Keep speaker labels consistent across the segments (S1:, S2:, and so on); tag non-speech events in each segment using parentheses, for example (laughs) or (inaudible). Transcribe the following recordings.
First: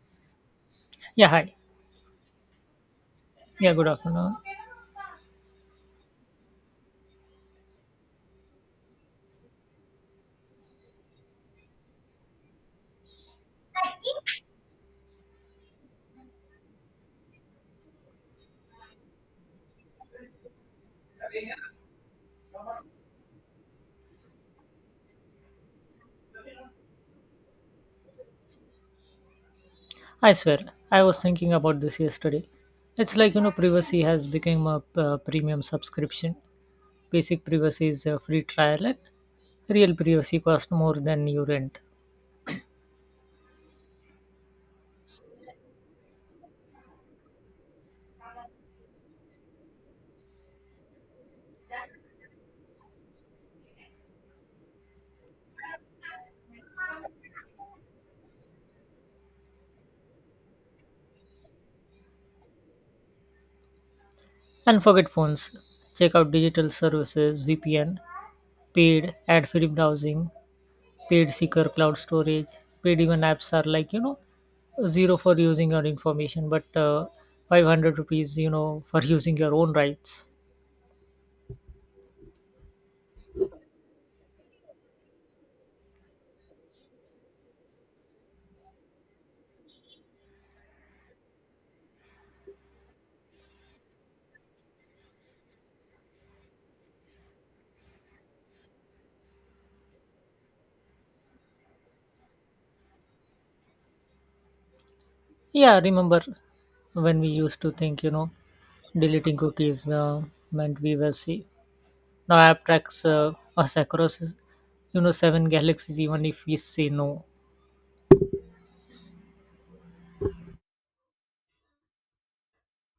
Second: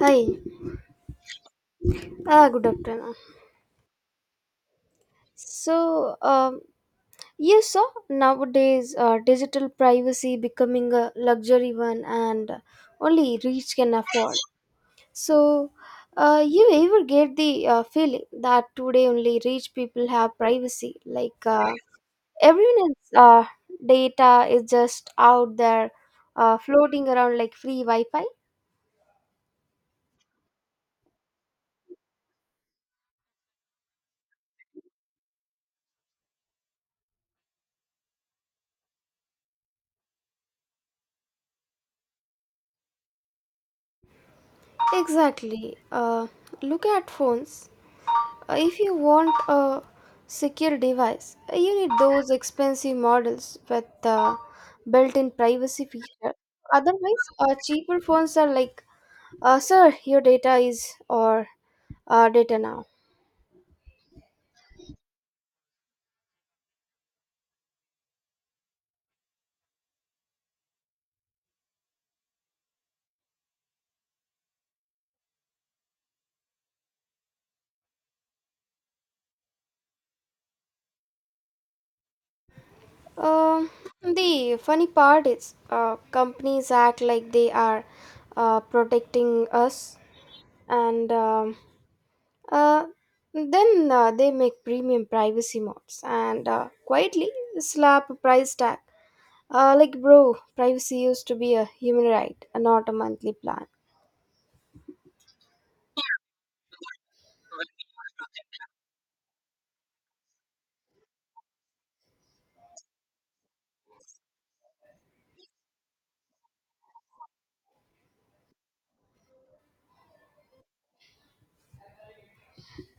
S1: Hi,
S2: Yeah, hi.
S1: ah, good afternoon.
S2: Yeah, good afternoon.
S1: So, um, yes, sir, nowadays digital privacy becoming a luxury one and only rich can afford. So, you ever get the feeling that today only rich people have privacy? Like everyone else's data is just out there floating around like free Wi Fi?
S2: I swear, I was thinking about this yesterday. It's like, you know, privacy has become a premium subscription. Basic privacy is a free trial, and real privacy costs more than you rent.
S1: Exactly. Look at phones. If you want a secure device, you need those expensive models with built-in privacy feature. Otherwise, cheaper phones are like, "Sir, your data is or data now."
S2: And forget phones. Check out digital services, VPN, paid ad free browsing, paid secure cloud storage, paid even apps are like, you know, zero for using your information, but 500 rupees, you know, for (laughs) using your own rights.
S1: Um, the funny part is, companies act like they are protecting us, and uh, then they make premium privacy modes and quietly slap a price tag. Like, bro, privacy used to be a human right, and not a monthly plan.
S2: Yeah, remember when we used to think, you know, deleting cookies meant we were safe. Now app tracks us across, you know, seven galaxies even if we say no.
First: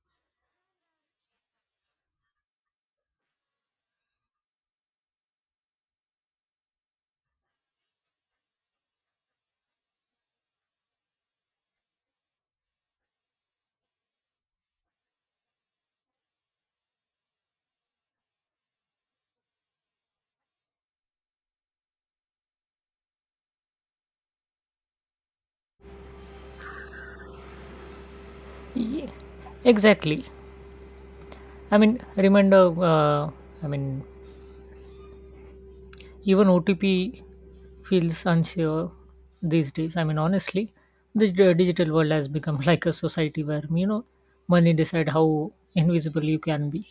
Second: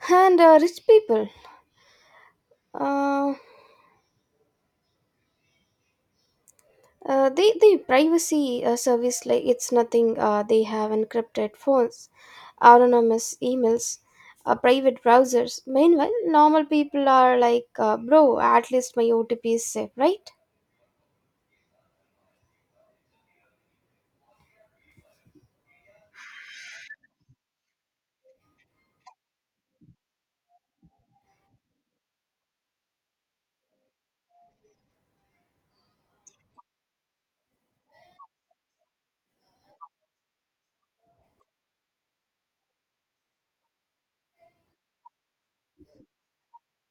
S1: And rich people, uh, they privacy service like it's nothing. They have encrypted phones, anonymous emails, private browsers. Meanwhile, normal people are like, bro, at least my OTP is safe, right?
S2: Yeah, exactly. I mean, remember, uh, I mean, even OTP feels unsure these days. I mean, honestly, the digital world has become (laughs) like a society where, you know, money decide how invisible you can be.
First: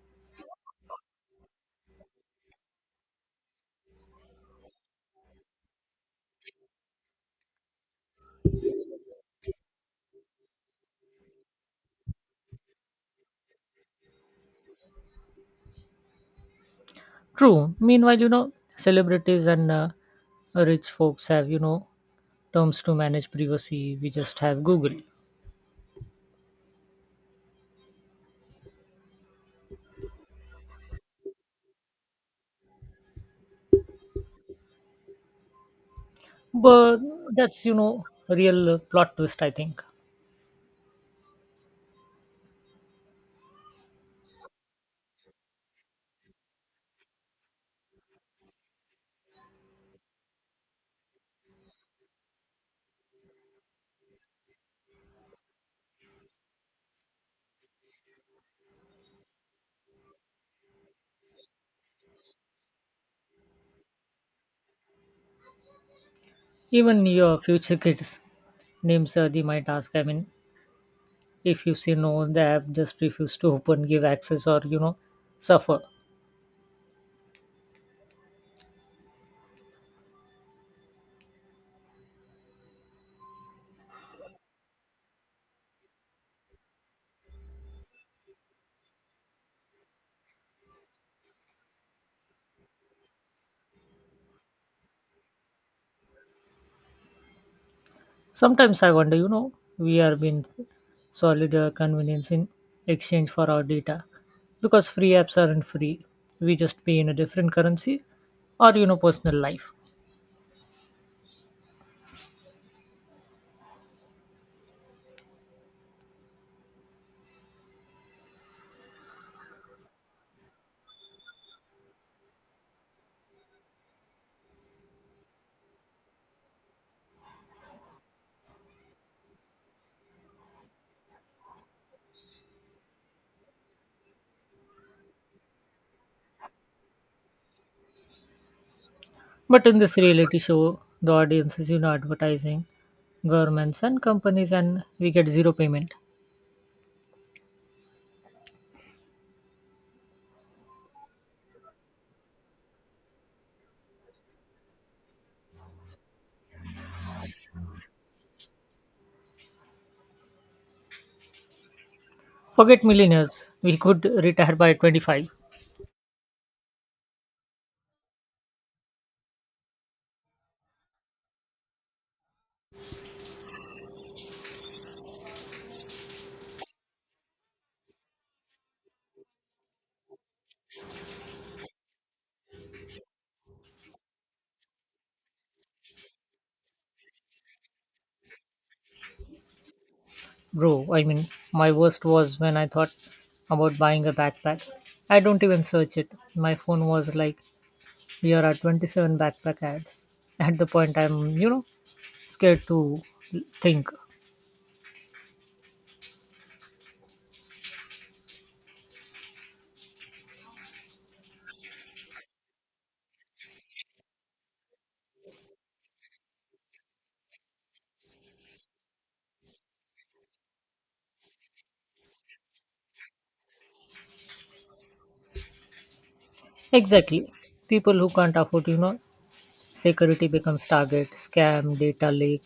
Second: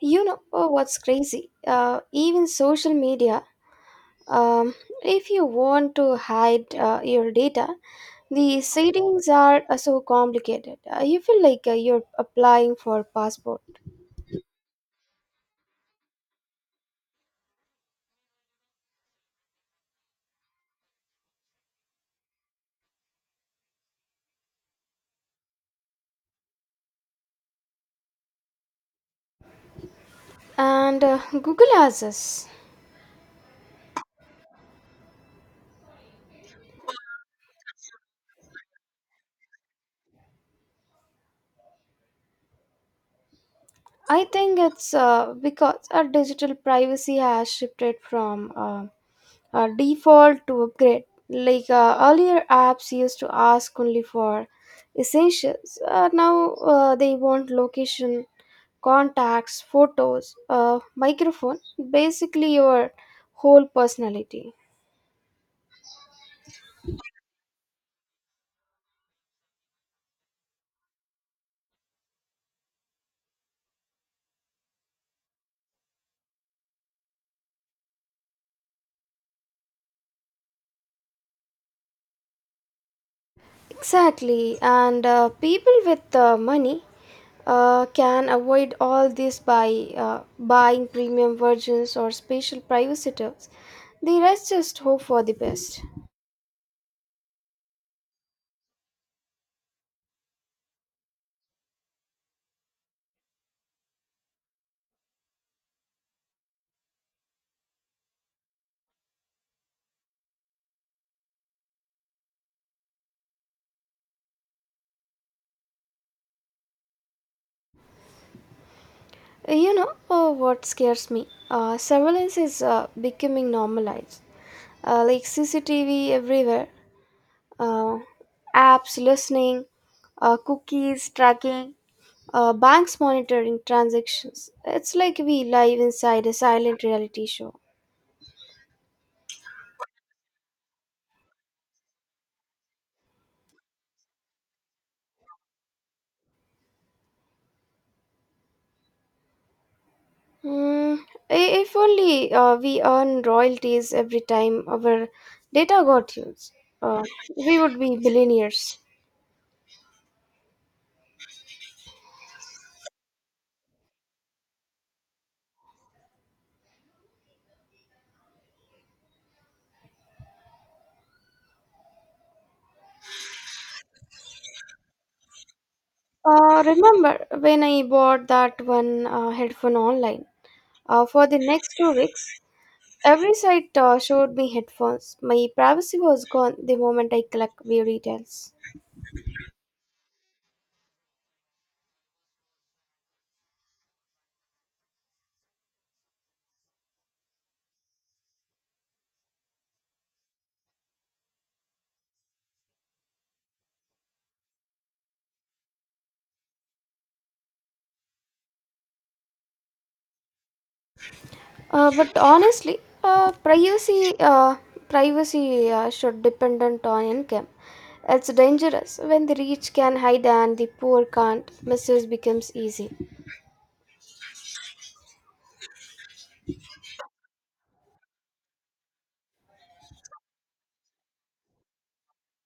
S1: You know what's crazy? Even social media. Um, if you want to hide your data, the settings are so complicated. You feel like you're applying for passport.
S2: True. Meanwhile, you know, celebrities and rich folks have, you know, terms to manage privacy. We just have Google.
S1: And Google has this.
S2: But that's, you know, real plot twist, I think.
S1: I think it's because our digital privacy has shifted from a default to upgrade. Like earlier, apps used to ask only for essentials. Now they want location contacts, photos, a microphone, basically your whole personality.
S2: Even your future kids' names, they might ask. I mean, if you say no on the app, just refuse to open, give access, or, you know, suffer.
S1: Exactly, and people with money can avoid all this by buying premium versions or special privacy tips. The rest just hope for the best.
S2: Sometimes I wonder, you know, we are being solid convenience in exchange for our data because free apps aren't free. We just pay in a different currency or, you know, personal life.
S1: You know what scares me? Surveillance is becoming normalized. Like CCTV everywhere, uh, apps listening, cookies tracking, banks monitoring transactions. It's like we live inside a silent reality show.
S2: But in this reality show, the audience is, you know, advertising, governments and companies, and we get zero payment.
S1: Hmm. If only we earn royalties every time our data got used, uh, we would be billionaires.
S2: Forget millionaires, we could retire by 25.
S1: Remember when I bought that one headphone online? For the next 2 weeks, every site showed me headphones. My privacy was gone the moment I clicked view details.
S2: Bro, I mean, my worst was when I thought about buying a backpack. I don't even search it. My phone was like, here are 27 backpack ads. At the point, I'm, you know, scared to think.
S1: But honestly, uh, privacy uh, privacy should dependent on income. It's dangerous when the rich can hide and the poor can't. Misuse becomes easy,
S2: Exactly. People who can't afford, you know, security becomes target, scam, data leak,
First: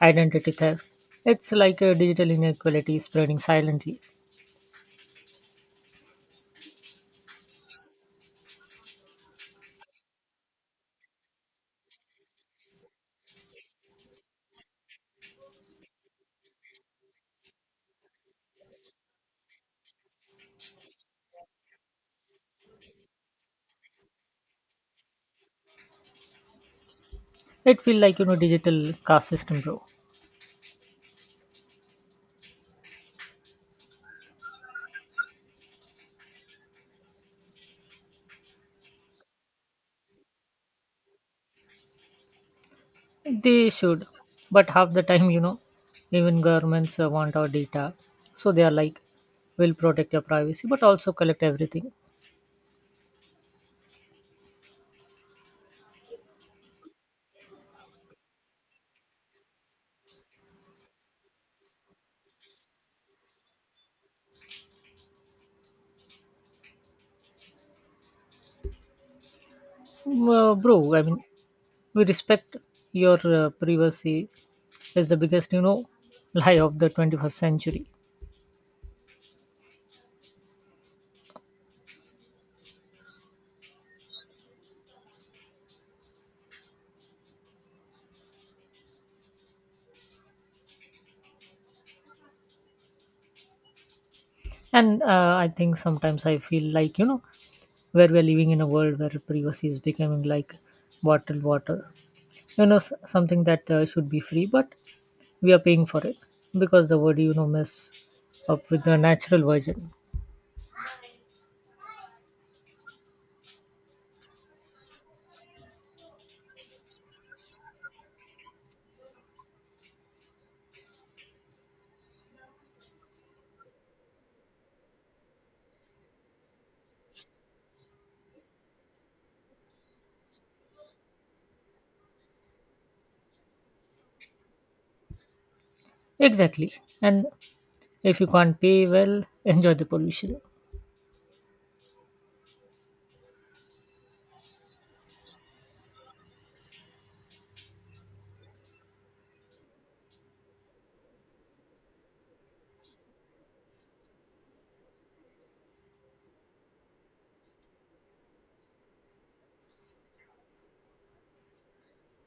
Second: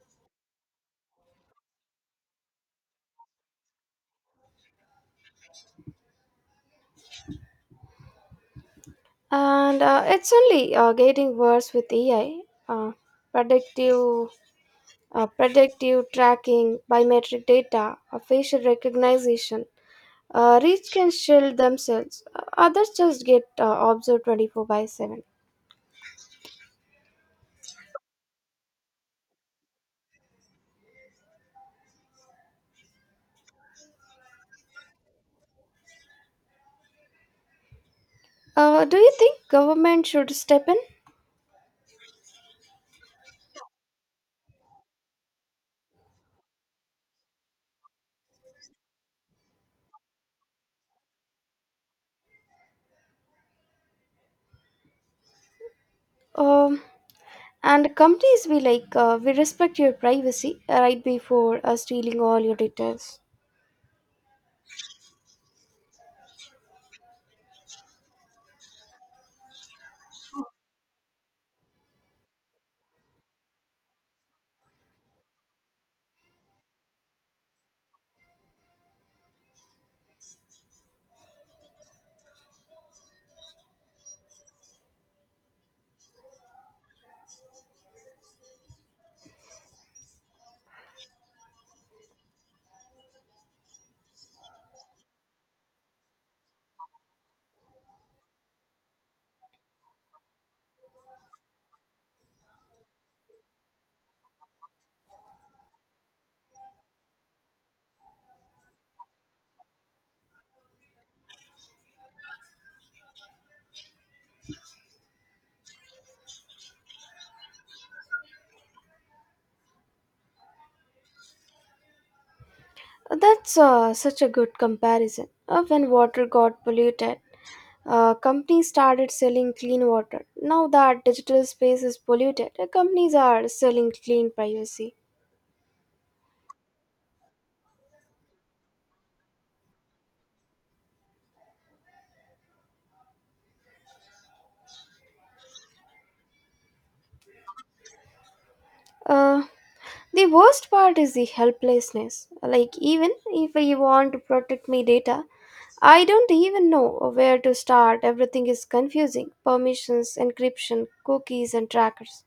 S2: identity theft. It's like a digital inequality spreading silently.
S1: and it's only getting worse with AI. Uh, predictive, uh, predictive tracking, biometric data, facial recognition. Rich can shield themselves. Others just get observed 24 by 7.
S2: It feels like, you know, digital caste system, bro.
S1: Do you think government should step in?
S2: They should. But half the time, you know, even governments want our data. So they are like, we will protect your privacy, but also collect everything.
S1: Um, and companies be like, we respect your privacy right before stealing all your details.
S2: Bro, I mean, we respect your privacy is the biggest, you know, lie of the 21st century, and I think sometimes I feel like, you know, where we're living in a world where privacy is becoming like bottled water, you know, something that should be free, but we are paying for it because the word, you know, mess up with the natural version.
S1: That's such a good comparison. When water got polluted, companies started selling clean water. Now that digital space is polluted, companies are selling clean privacy.
S2: Exactly, and if you can't pay, well, (laughs) enjoy the pollution.
S1: Uh, The worst part is the helplessness. Like, even if I want to protect my data, I don't even know where to start. Everything is confusing permissions, encryption, cookies, and trackers.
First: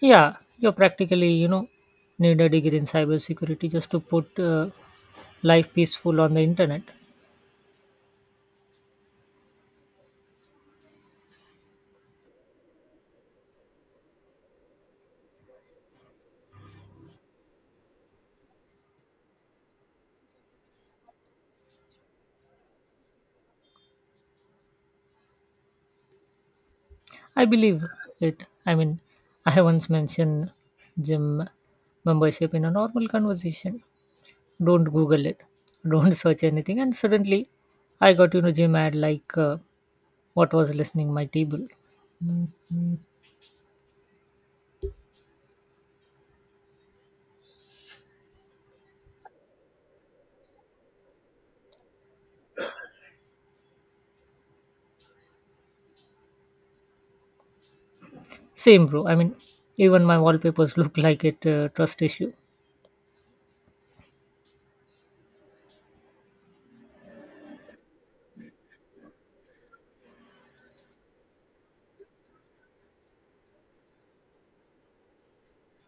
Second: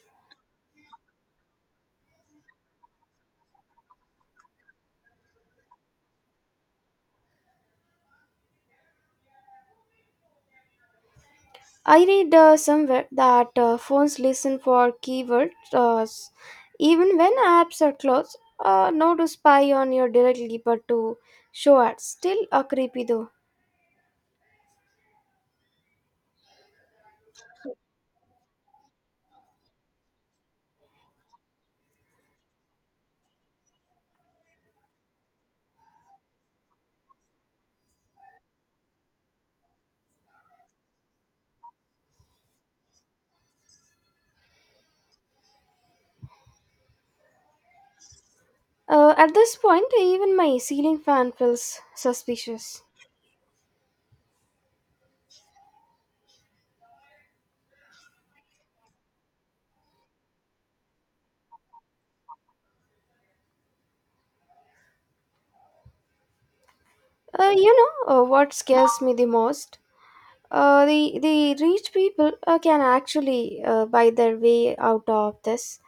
S2: Yeah, you practically, you know, need a degree in cybersecurity just to put life peaceful on the internet.
S1: I read somewhere that phones listen for keywords even when apps are closed, not to spy on you directly but to show ads. Still creepy though.
S2: I believe it. I mean, (laughs) I once mentioned gym membership in a normal conversation. Don't Google it. (laughs) Don't search anything. And suddenly, I got, you know, gym ad like what was listening my table. Mhm.
S1: At this point, even my ceiling fan feels suspicious.
S2: Same, bro. I mean, even my wallpapers (laughs) look like it trust issue.
S1: You know what scares me the most? The rich people can actually buy their way out of this.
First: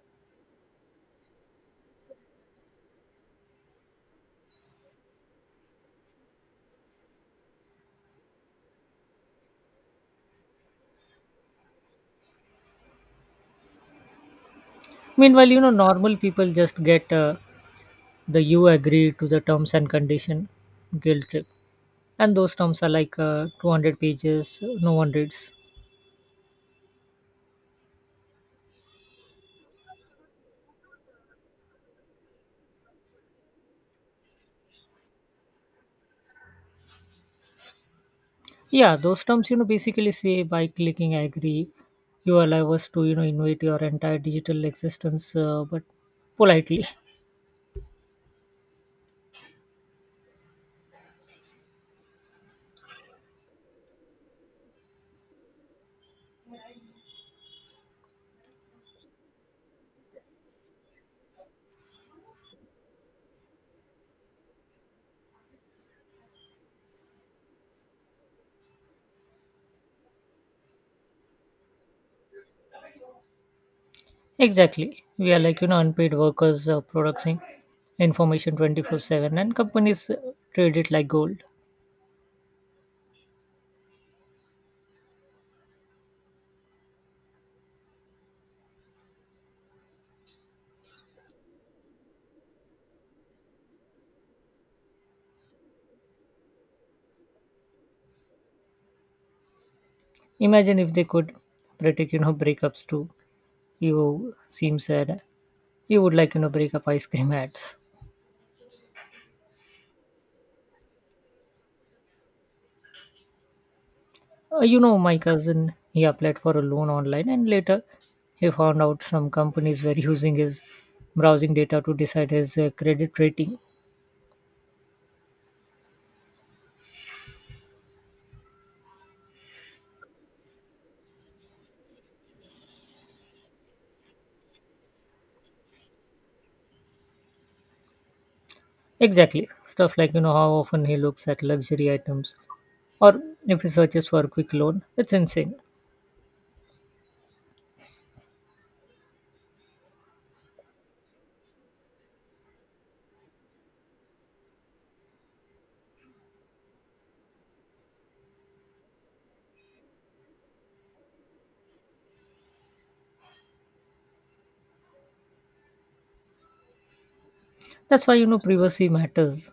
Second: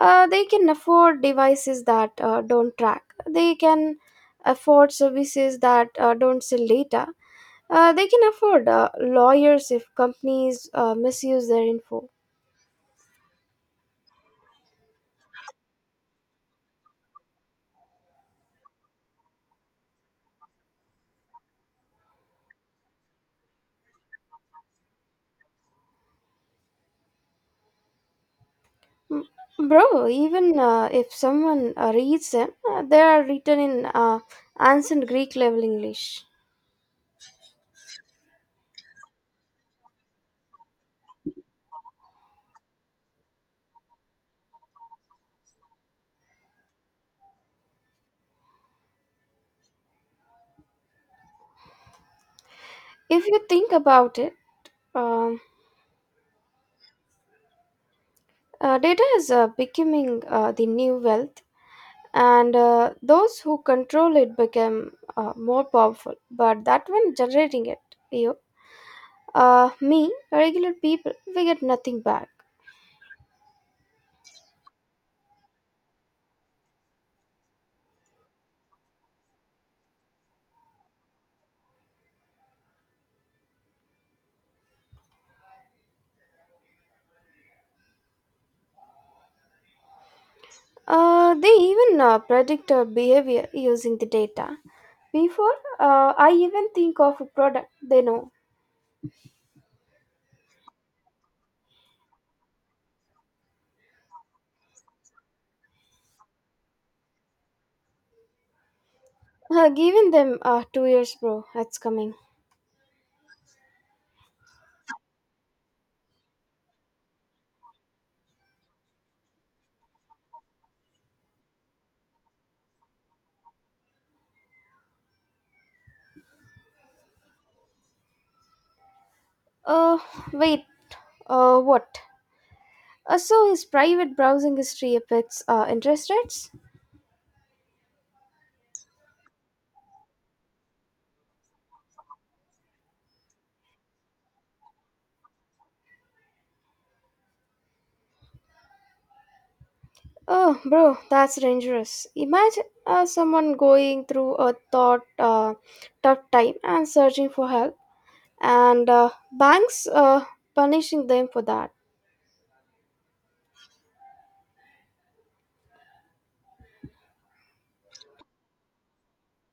S1: They can afford devices that don't track. They can afford services that don't sell data. They can afford lawyers if companies misuse their info.
S2: Meanwhile, you know, normal people just get the you agree to the terms and condition guilt trip, and those terms are like 200 pages no one reads.
S1: M- Bro, even if someone reads them, they are written in ancient Greek level English.
S2: Yeah, those terms, you know, basically say by clicking agree, you allow us to, you know, invade your entire digital existence, but politely.
S1: If you think about it, Um, data is becoming the new wealth, and those who control it become more powerful. But that one generating it, you, me, regular people, we get nothing back.
S2: (laughs) Exactly, we are like, you know, unpaid workers producing information 24/7, and companies trade it like gold.
S1: They even predict our behavior using the data. Before I even think of a product, they know.
S2: Imagine if they could predict, you know, breakups too. You seem sad, you would like, you know, break up ice cream ads.
S1: Giving them 2 years, bro, that's coming.
S2: You know, my cousin, he applied for a loan online and later he found out some companies were using his browsing data to decide his credit rating.
S1: Uh, wait, what? So his private browsing history affects interest rates?
S2: Exactly. Stuff like, you know, how often he looks at luxury items or if he searches for a quick loan. It's insane.
S1: Oh, bro, that's dangerous. Imagine someone going through a thought, tough time and searching for help, and banks punishing them for that.
S2: That's why, you know, privacy matters.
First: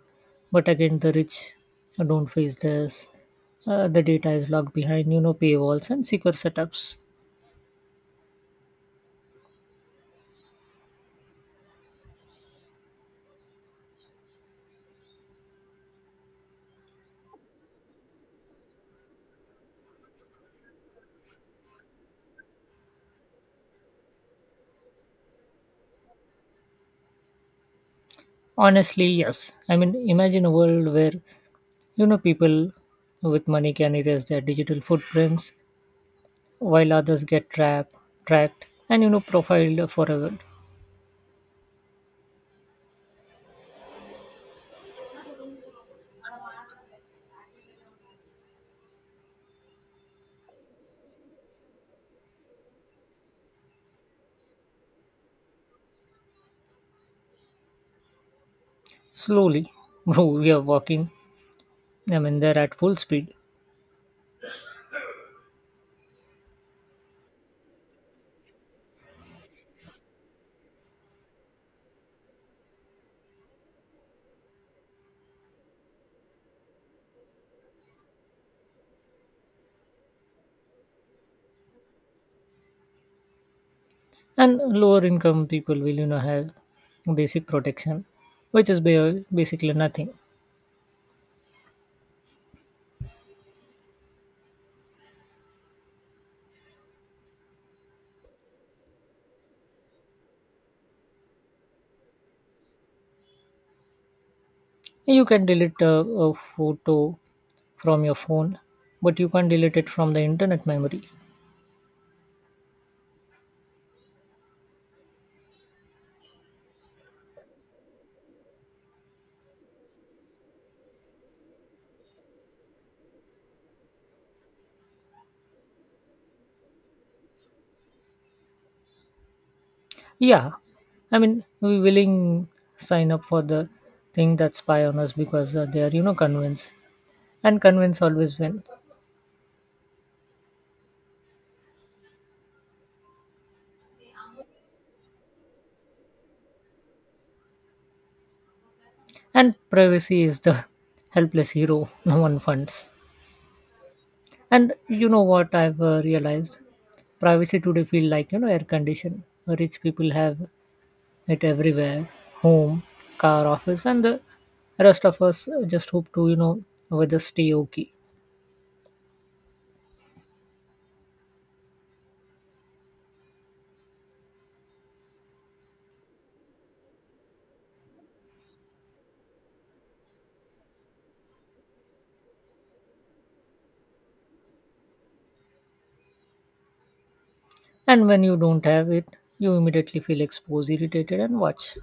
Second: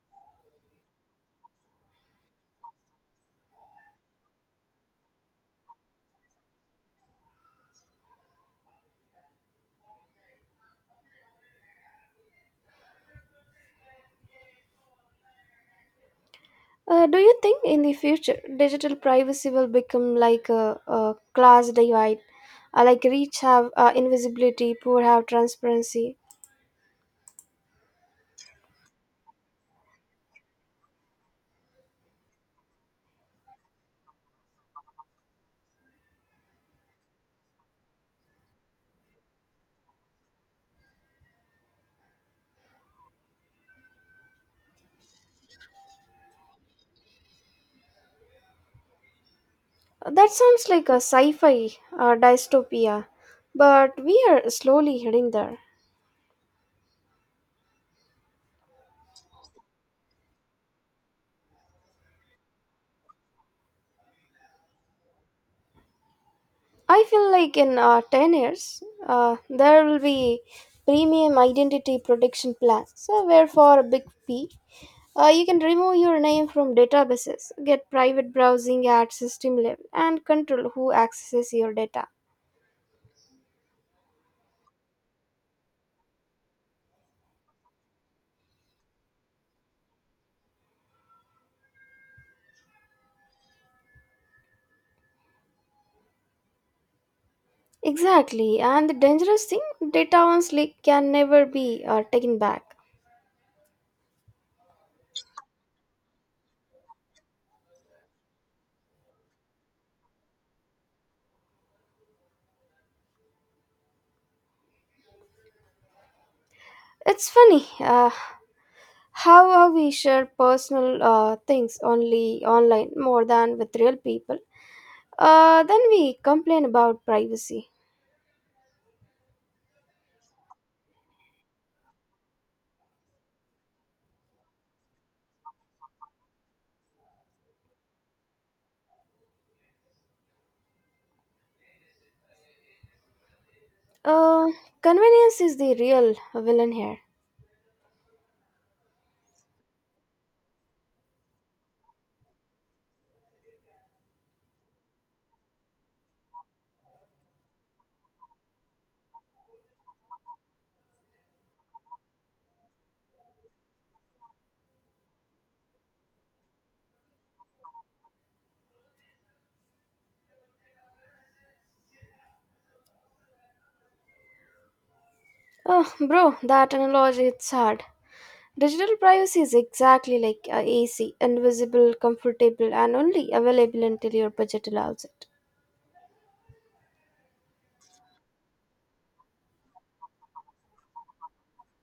S2: But again, the rich don't face this. The data is locked behind, you know, paywalls and secure setups.
S1: Do you think in the future digital privacy will become like a class divide? Like rich have invisibility, poor have transparency.
S2: Honestly, yes. I mean, imagine a world where, you know, people with money can erase their digital footprints while others get trapped, tracked, and, you know, profiled forever.
S1: That sounds like a sci fi dystopia, but we are slowly heading there.
S2: Slowly, (laughs) bro, we are walking. I mean, they're at full speed,
S1: I feel like in 10 years, there will be premium identity protection plans, so where for a big fee, you can remove your name from databases, get private browsing at system level, and control who accesses your data.
S2: and lower income people will, you know, have basic protection, which is basically nothing.
S1: Exactly, and the dangerous thing, data once leaked can never be taken back.
S2: You can delete a photo from your phone, but you can't delete it from the internet memory.
S1: It's funny how we share personal things only online more than with real people. Then we complain about privacy.
S2: Yeah, I mean, we willing sign up for the thing that spy on us because they are, you know, convinced, and convince always win.
S1: Uh, convenience is the real villain here.
S2: And privacy is the (laughs) helpless hero no one funds. And you know what I've realized? Privacy today feel like, you know, air condition. Rich people have it everywhere: home, car, office, and the rest of us just hope to, you know, weather stay okay.
S1: Oh, bro, that analogy it's hard. Digital privacy is exactly like AC, invisible, comfortable, and only available until your budget allows it.
S2: And when you don't have it, you immediately feel exposed, irritated, and watch.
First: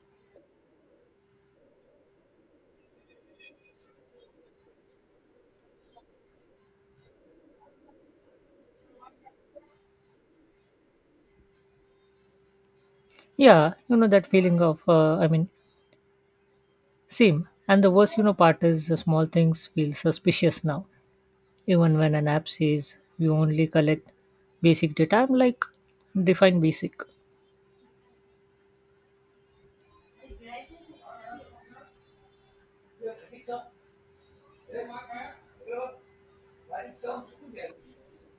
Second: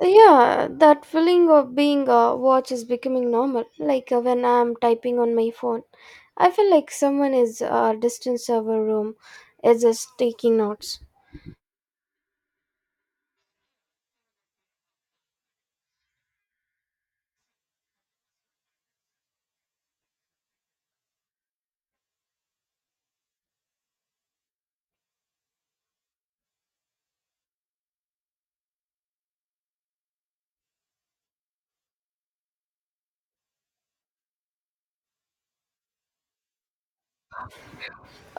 S1: Yeah, that feeling of being watched is becoming normal. Like when I'm typing on my phone, I feel like someone is distant server room is just taking notes.
S2: Yeah, you know that feeling of same. And the worst, you know, part is the small things feel suspicious now. Even when an app says you only collect basic data, I'm like, define basic.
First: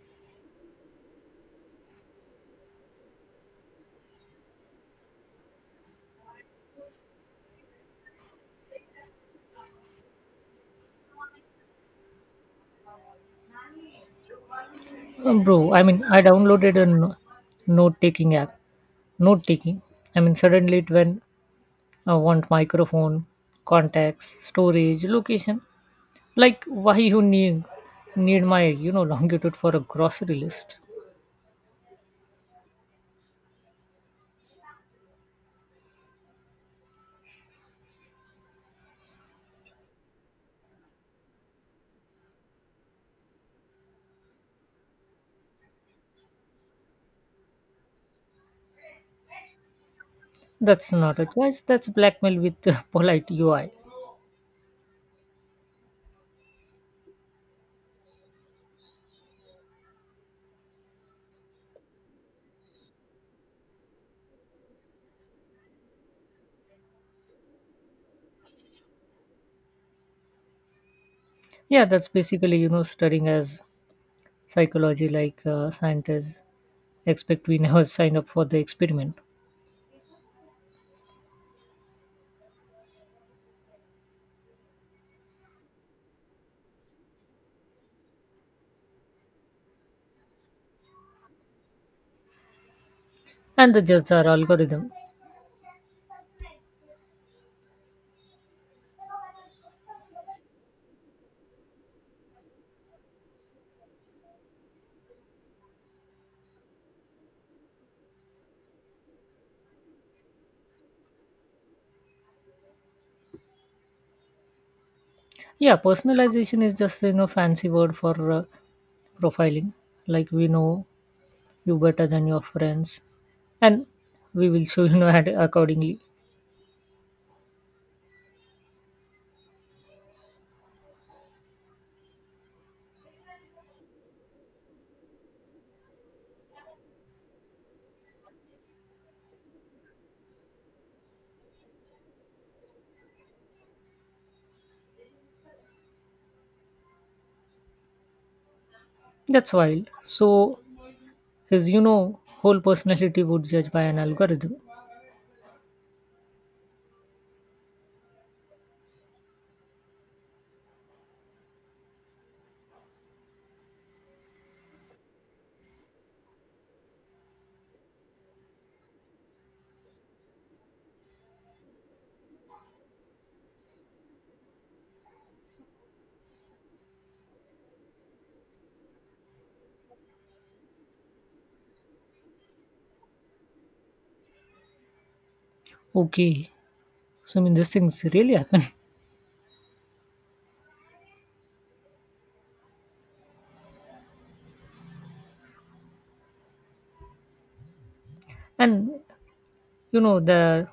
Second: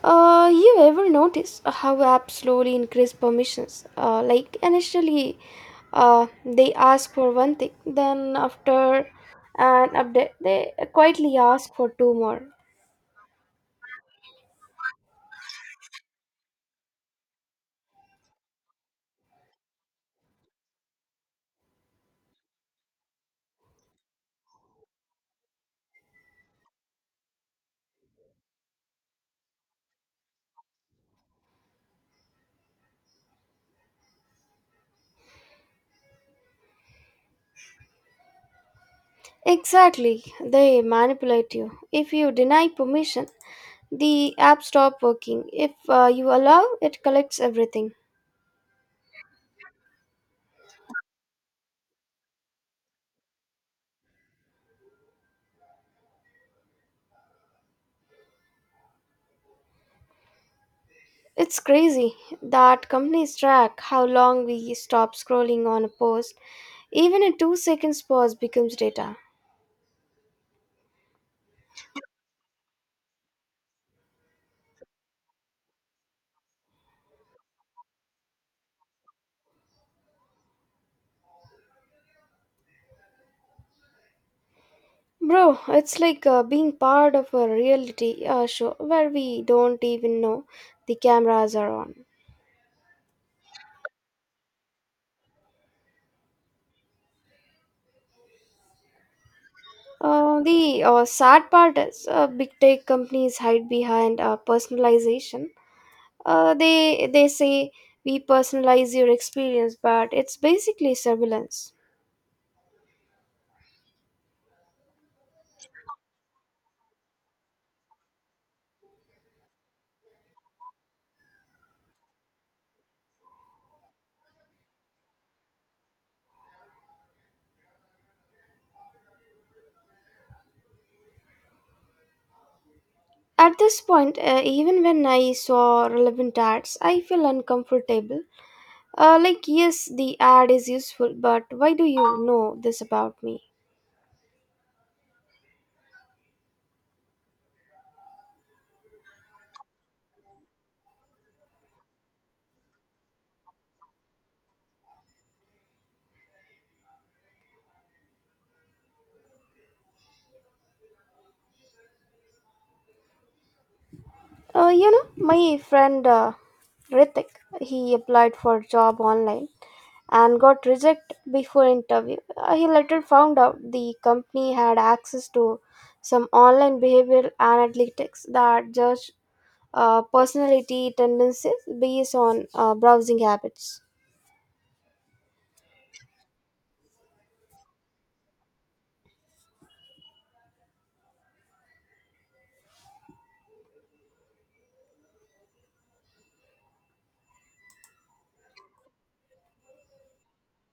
S1: You ever notice how apps slowly increase permissions? Like initially, they ask for one thing, then after an update, they quietly ask for two more.
S2: Bro. I mean, I downloaded a note-taking app. Note-taking. I mean, suddenly it when I want microphone, contacts, storage, location. Like, why you need my, you know, (laughs) longitude for a grocery list?
S1: Exactly, they manipulate you. If you deny permission, the app stopped working. If you allow, it collects everything.
S2: That's not a choice. That's blackmail with (laughs) polite UI.
S1: It's crazy that companies track how long we stop scrolling on a post. Even a 2 seconds pause becomes data.
S2: Yeah, that's basically, you know, studying as psychology like scientists expect we (laughs) never sign up for the experiment,
S1: Bro, it's like being part of a reality show where we don't even know the cameras are on.
S2: and the judges are algorithm.
S1: The sad part is big tech companies hide behind personalization. They say we personalize your experience, but it's basically surveillance.
S2: Yeah, personalization is just, you know, fancy word for profiling. Like we know you better than your friends, and we will show (laughs) you know accordingly.
S1: At this point, even when I saw relevant ads, I feel uncomfortable. Like yes, the ad is useful, but why do you know this about me?
S2: That's wild. So is, you know, whole personality would judge by an algorithm.
S1: You know, my friend Ritik, he applied for a job online and got rejected before interview. He later found out the company had access to some online behavioral analytics that judge. Uh, personality tendencies based on browsing habits.
S2: Okay, so I mean these things really happen. (laughs) And you know the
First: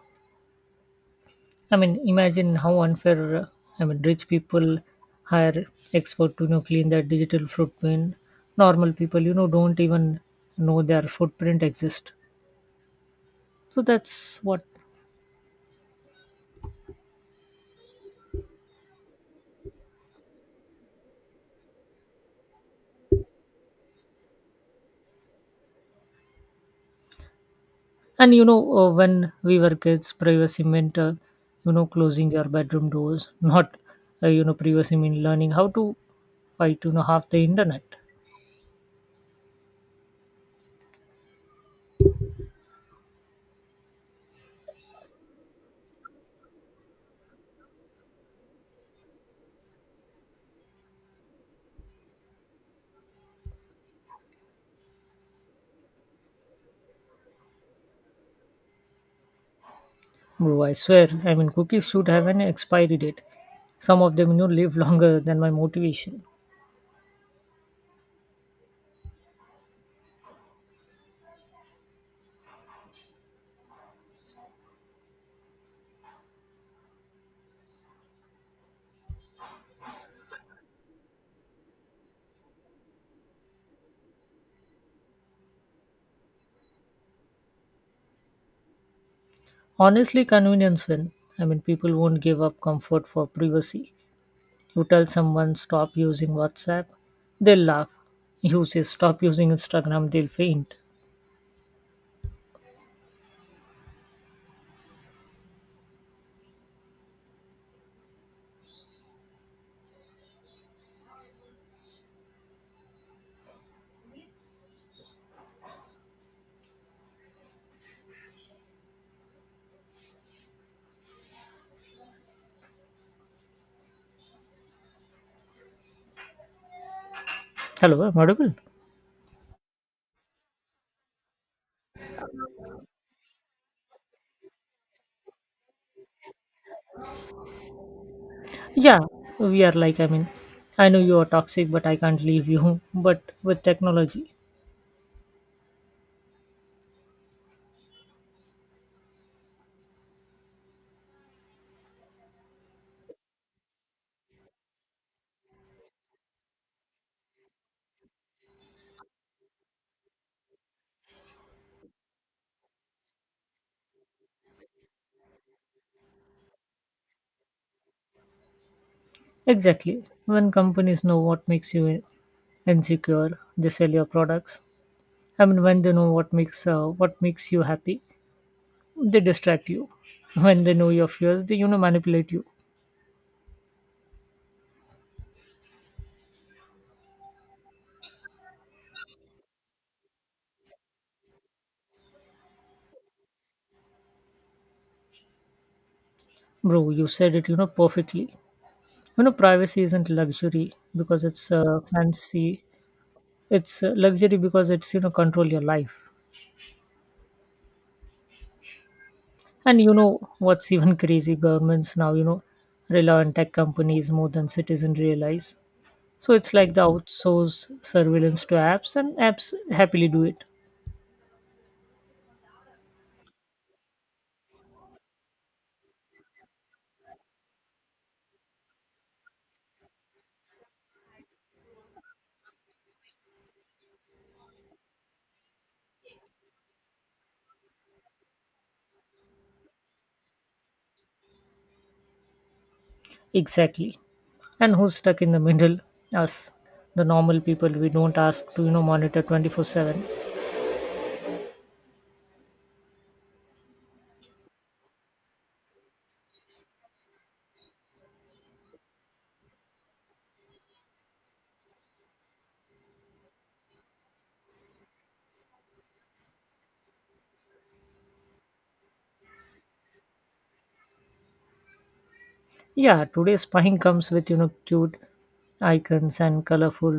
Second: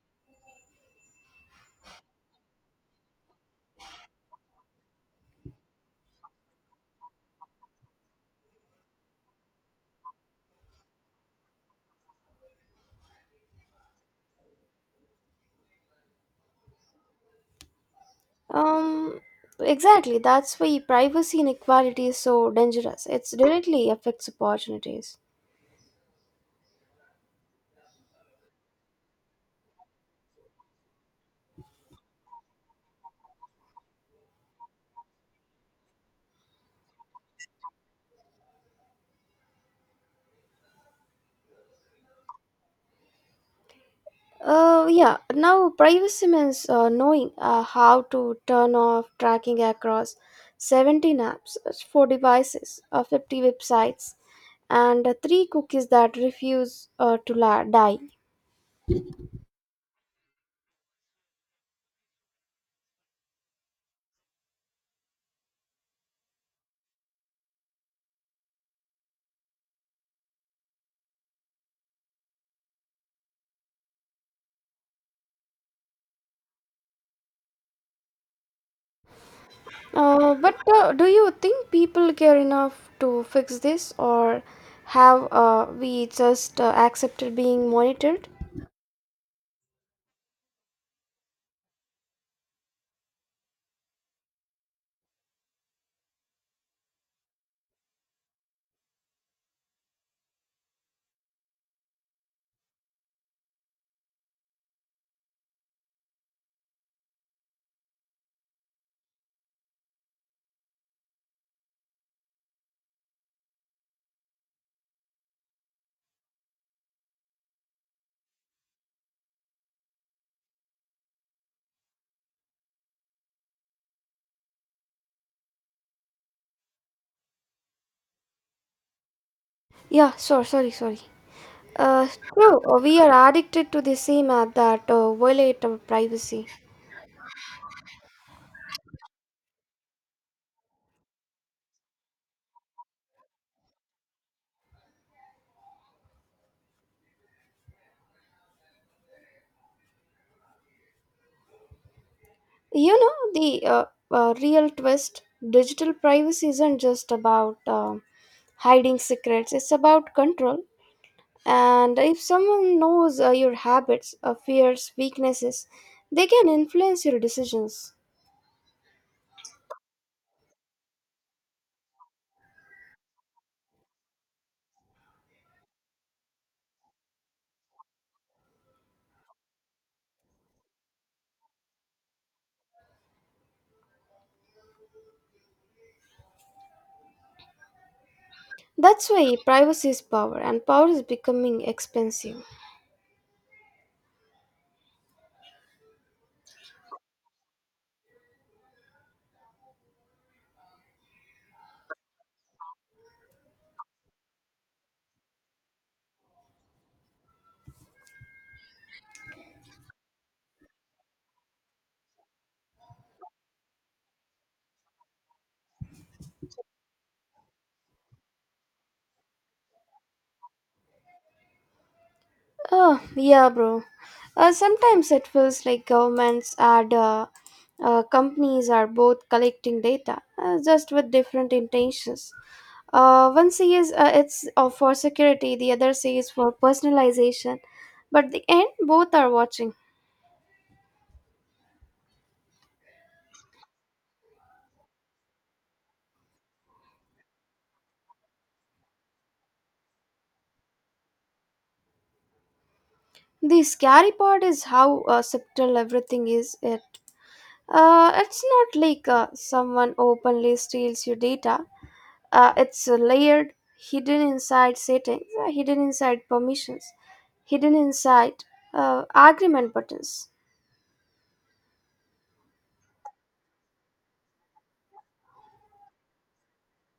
S2: I mean imagine how unfair, I mean rich people hire expert to, you know, clean their digital footprint. Normal people, you know, don't even know their footprint exist. So that's what.
S1: Um, exactly, that's why privacy inequality is so dangerous. It directly affects opportunities.
S2: And you know when we were kids, privacy meant you know closing your bedroom doors, (laughs) not you know privacy mean learning how to fight, you know, half the internet.
S1: Yeah, now privacy means knowing how to turn off tracking across 17 apps, 4 devices, 50 websites, and 3 cookies that refuse die.
S2: Bro, I swear. I mean cookies should have an expiry date. Some of them, you know, live (laughs) longer than my motivation.
S1: But do you think people care enough to fix this, or have we just accepted being monitored?
S2: Honestly, convenience win. I mean, people won't give up comfort for privacy. You tell someone stop using WhatsApp, they'll laugh. You say stop using Instagram, they'll faint. Hello, am I audible?
S1: Yeah, sure, sorry, sorry. Uh, true, we are addicted to the same app that violate our privacy.
S2: Yeah, we are like, I mean, I know you are toxic, but I can't leave you. (laughs) But with technology,
S1: You know, the real twist digital privacy isn't just about hiding secrets, it's about control. And if someone knows your habits, fears, weaknesses, they can influence your decisions.
S2: exactly. When companies know what makes you insecure, they sell your products. I mean, when they know what makes you happy, they distract you. When they know your fears, they, you know, manipulate you.
S1: That's why privacy is power, and power is becoming expensive.
S2: Bro, you said it, you know, perfectly. You know, privacy isn't luxury because it's fancy. It's luxury because it's, you know, control your life. And you know what's even (laughs) crazy? Governments now, you know, rely on tech companies more than citizens realize. So it's like the outsource surveillance to apps, and apps happily do it.
S1: Oh, yeah, bro. Sometimes it feels like governments and companies are both collecting data, just with different intentions. One says it's for security, the other says for personalization. But the end, both are watching.
S2: Exactly. And who's stuck in the middle? Us, the normal people. We don't ask to, you know, monitor 24/7.
S1: The scary part is how subtle everything is. It's not like someone openly steals your data, it's layered, hidden inside settings, hidden inside permissions, hidden inside agreement buttons.
S2: Yeah, today spying comes with, you know, cute icons and colorful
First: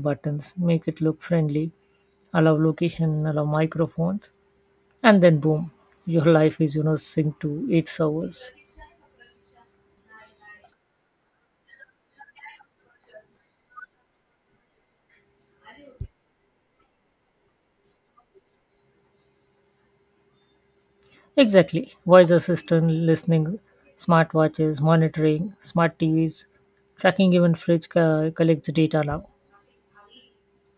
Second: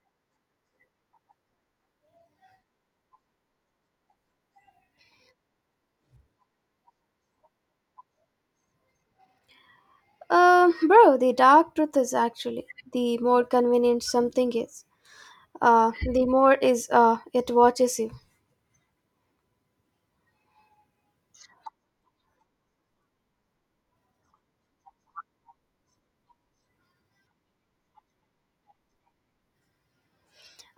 S2: buttons. Make it look friendly. Allow location, allow microphones, and then boom, your life is, you know, synced to eight servers.
S1: Bro, the dark truth is actually the more convenient something is, the more is it watches you.
S2: Exactly. Voice assistant, listening, smartwatches, monitoring, smart TVs, tracking, even fridge collects data now,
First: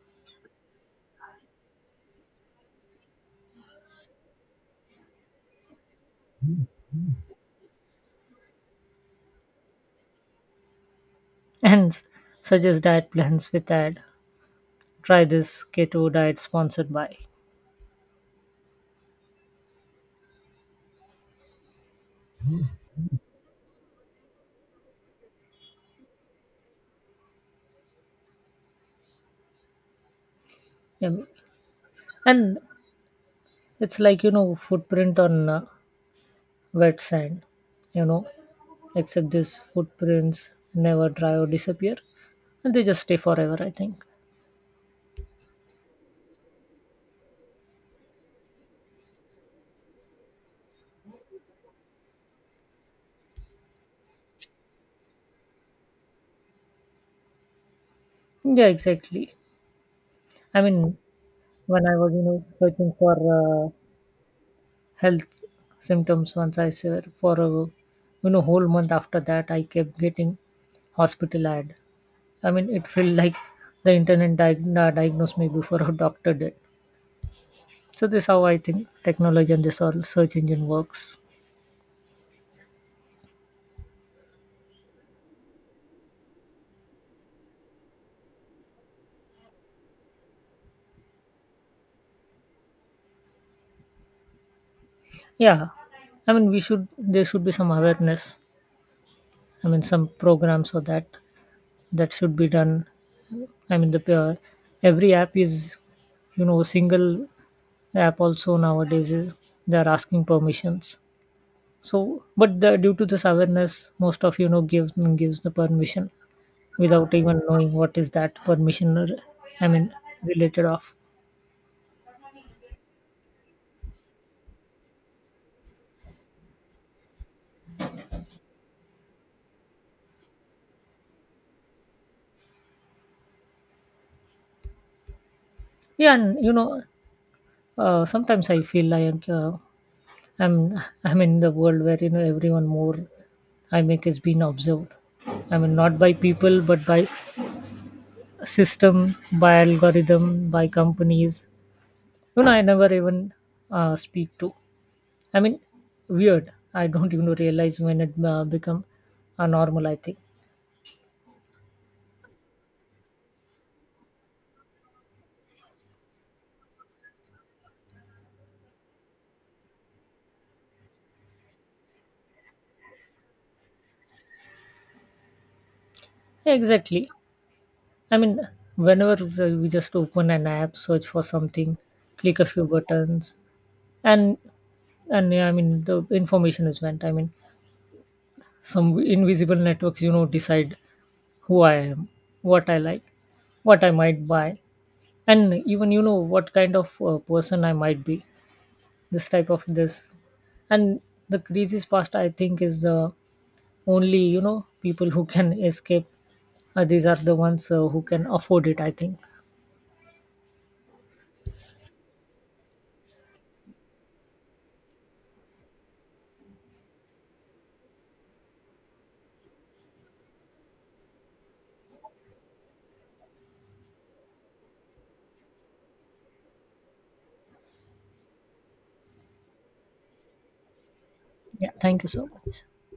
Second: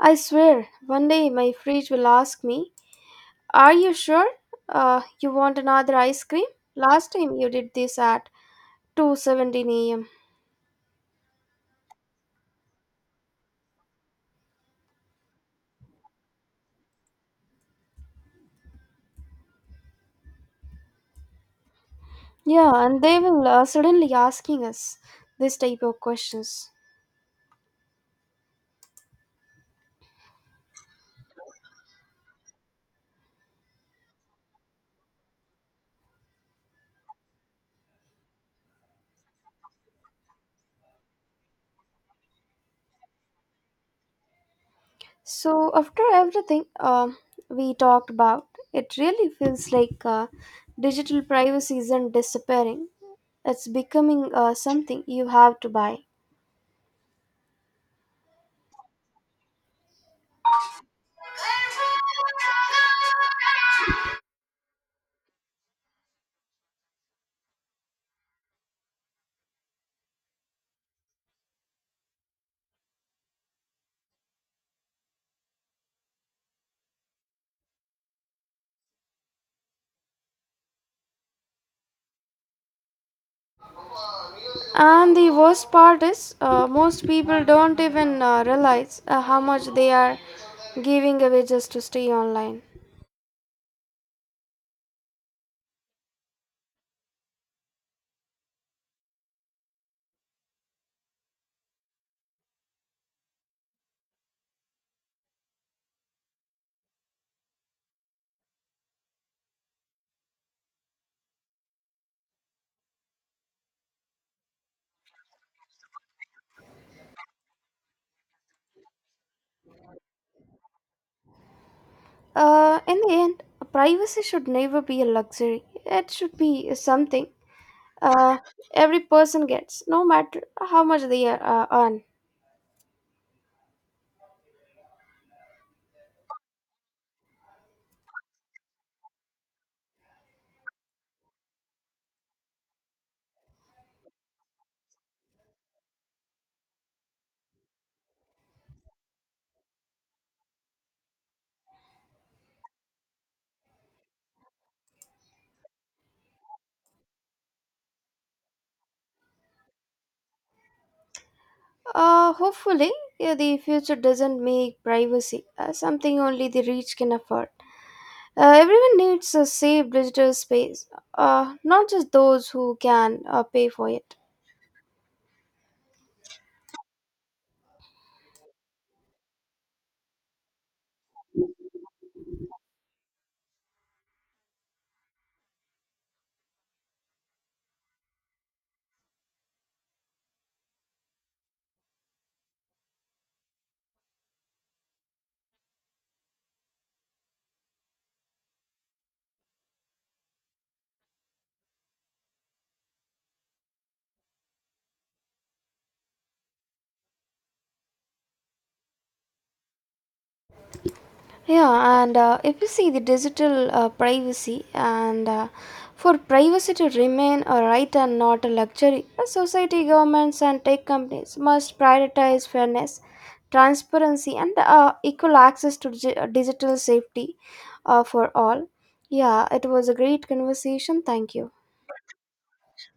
S1: I swear one day my fridge will ask me, are you sure you want another ice cream? Last time you did this at 2:17 a.m.
S2: (laughs) and suggests diet plans with ad. Try this keto diet sponsored by.
S1: Yeah, and they will suddenly asking us this type of questions.
S2: Um, and it's like, you know, footprint on. Wet sand, you know, except these footprints never dry or disappear, and they just stay forever, I think.
S1: So, after everything, we talked about, it really feels like digital privacy isn't disappearing. It's becoming something you have to buy.
S2: Yeah, exactly. I mean, when I was, you know, searching for uh, health symptoms once I saw for a, you know, whole month after that, I kept getting hospital ad. I mean, it felt like the internet diagnosed me before a doctor did. So this how I think technology and this all search engine works.
S1: And the worst part is, most people don't even realize how much they are giving away just to stay online.
S2: Yeah, I mean, we should there should be some awareness. I mean, some programs or that that should be done. I mean, the every app is, you know, a single app also nowadays is they are asking permissions. So, but the, due to this awareness, most of, you know, gives the permission without even knowing what is that permission. Or I mean, related of
S1: In the end, privacy should never be a luxury, it should be something uh, every person gets, no matter how much they are, earn.
S2: yeah, and you know, sometimes I feel like, I'm I'm in the world where, you know, everyone more I make is being observed. I mean, not by people, but by system by algorithm by companies, you know, I never even speak to. I mean, weird, I don't even realize when it become a normal, I think.
S1: Hopefully, yeah, the future doesn't make privacy something only the rich can afford. Everyone needs a safe digital space, not just those who can pay for it.
S2: Yeah, exactly, I mean whenever we just open an app search for something, click a few buttons, and and yeah, I mean the information is went, I mean some invisible networks, you know, decide who I am, what I like, what I might buy, and even, you know, what kind of person I might be, this type of this. And the greasy's pasta I think is the only, you know, people who can escape, these are the ones who can afford it, I think.
S1: Yeah, and if you see the digital privacy and for privacy to remain a right and not a luxury, society, governments, and tech companies must prioritize fairness, transparency, and equal access to digital safety for all. Yeah, it was a great conversation. Thank you.
S2: Yeah, thank you so much.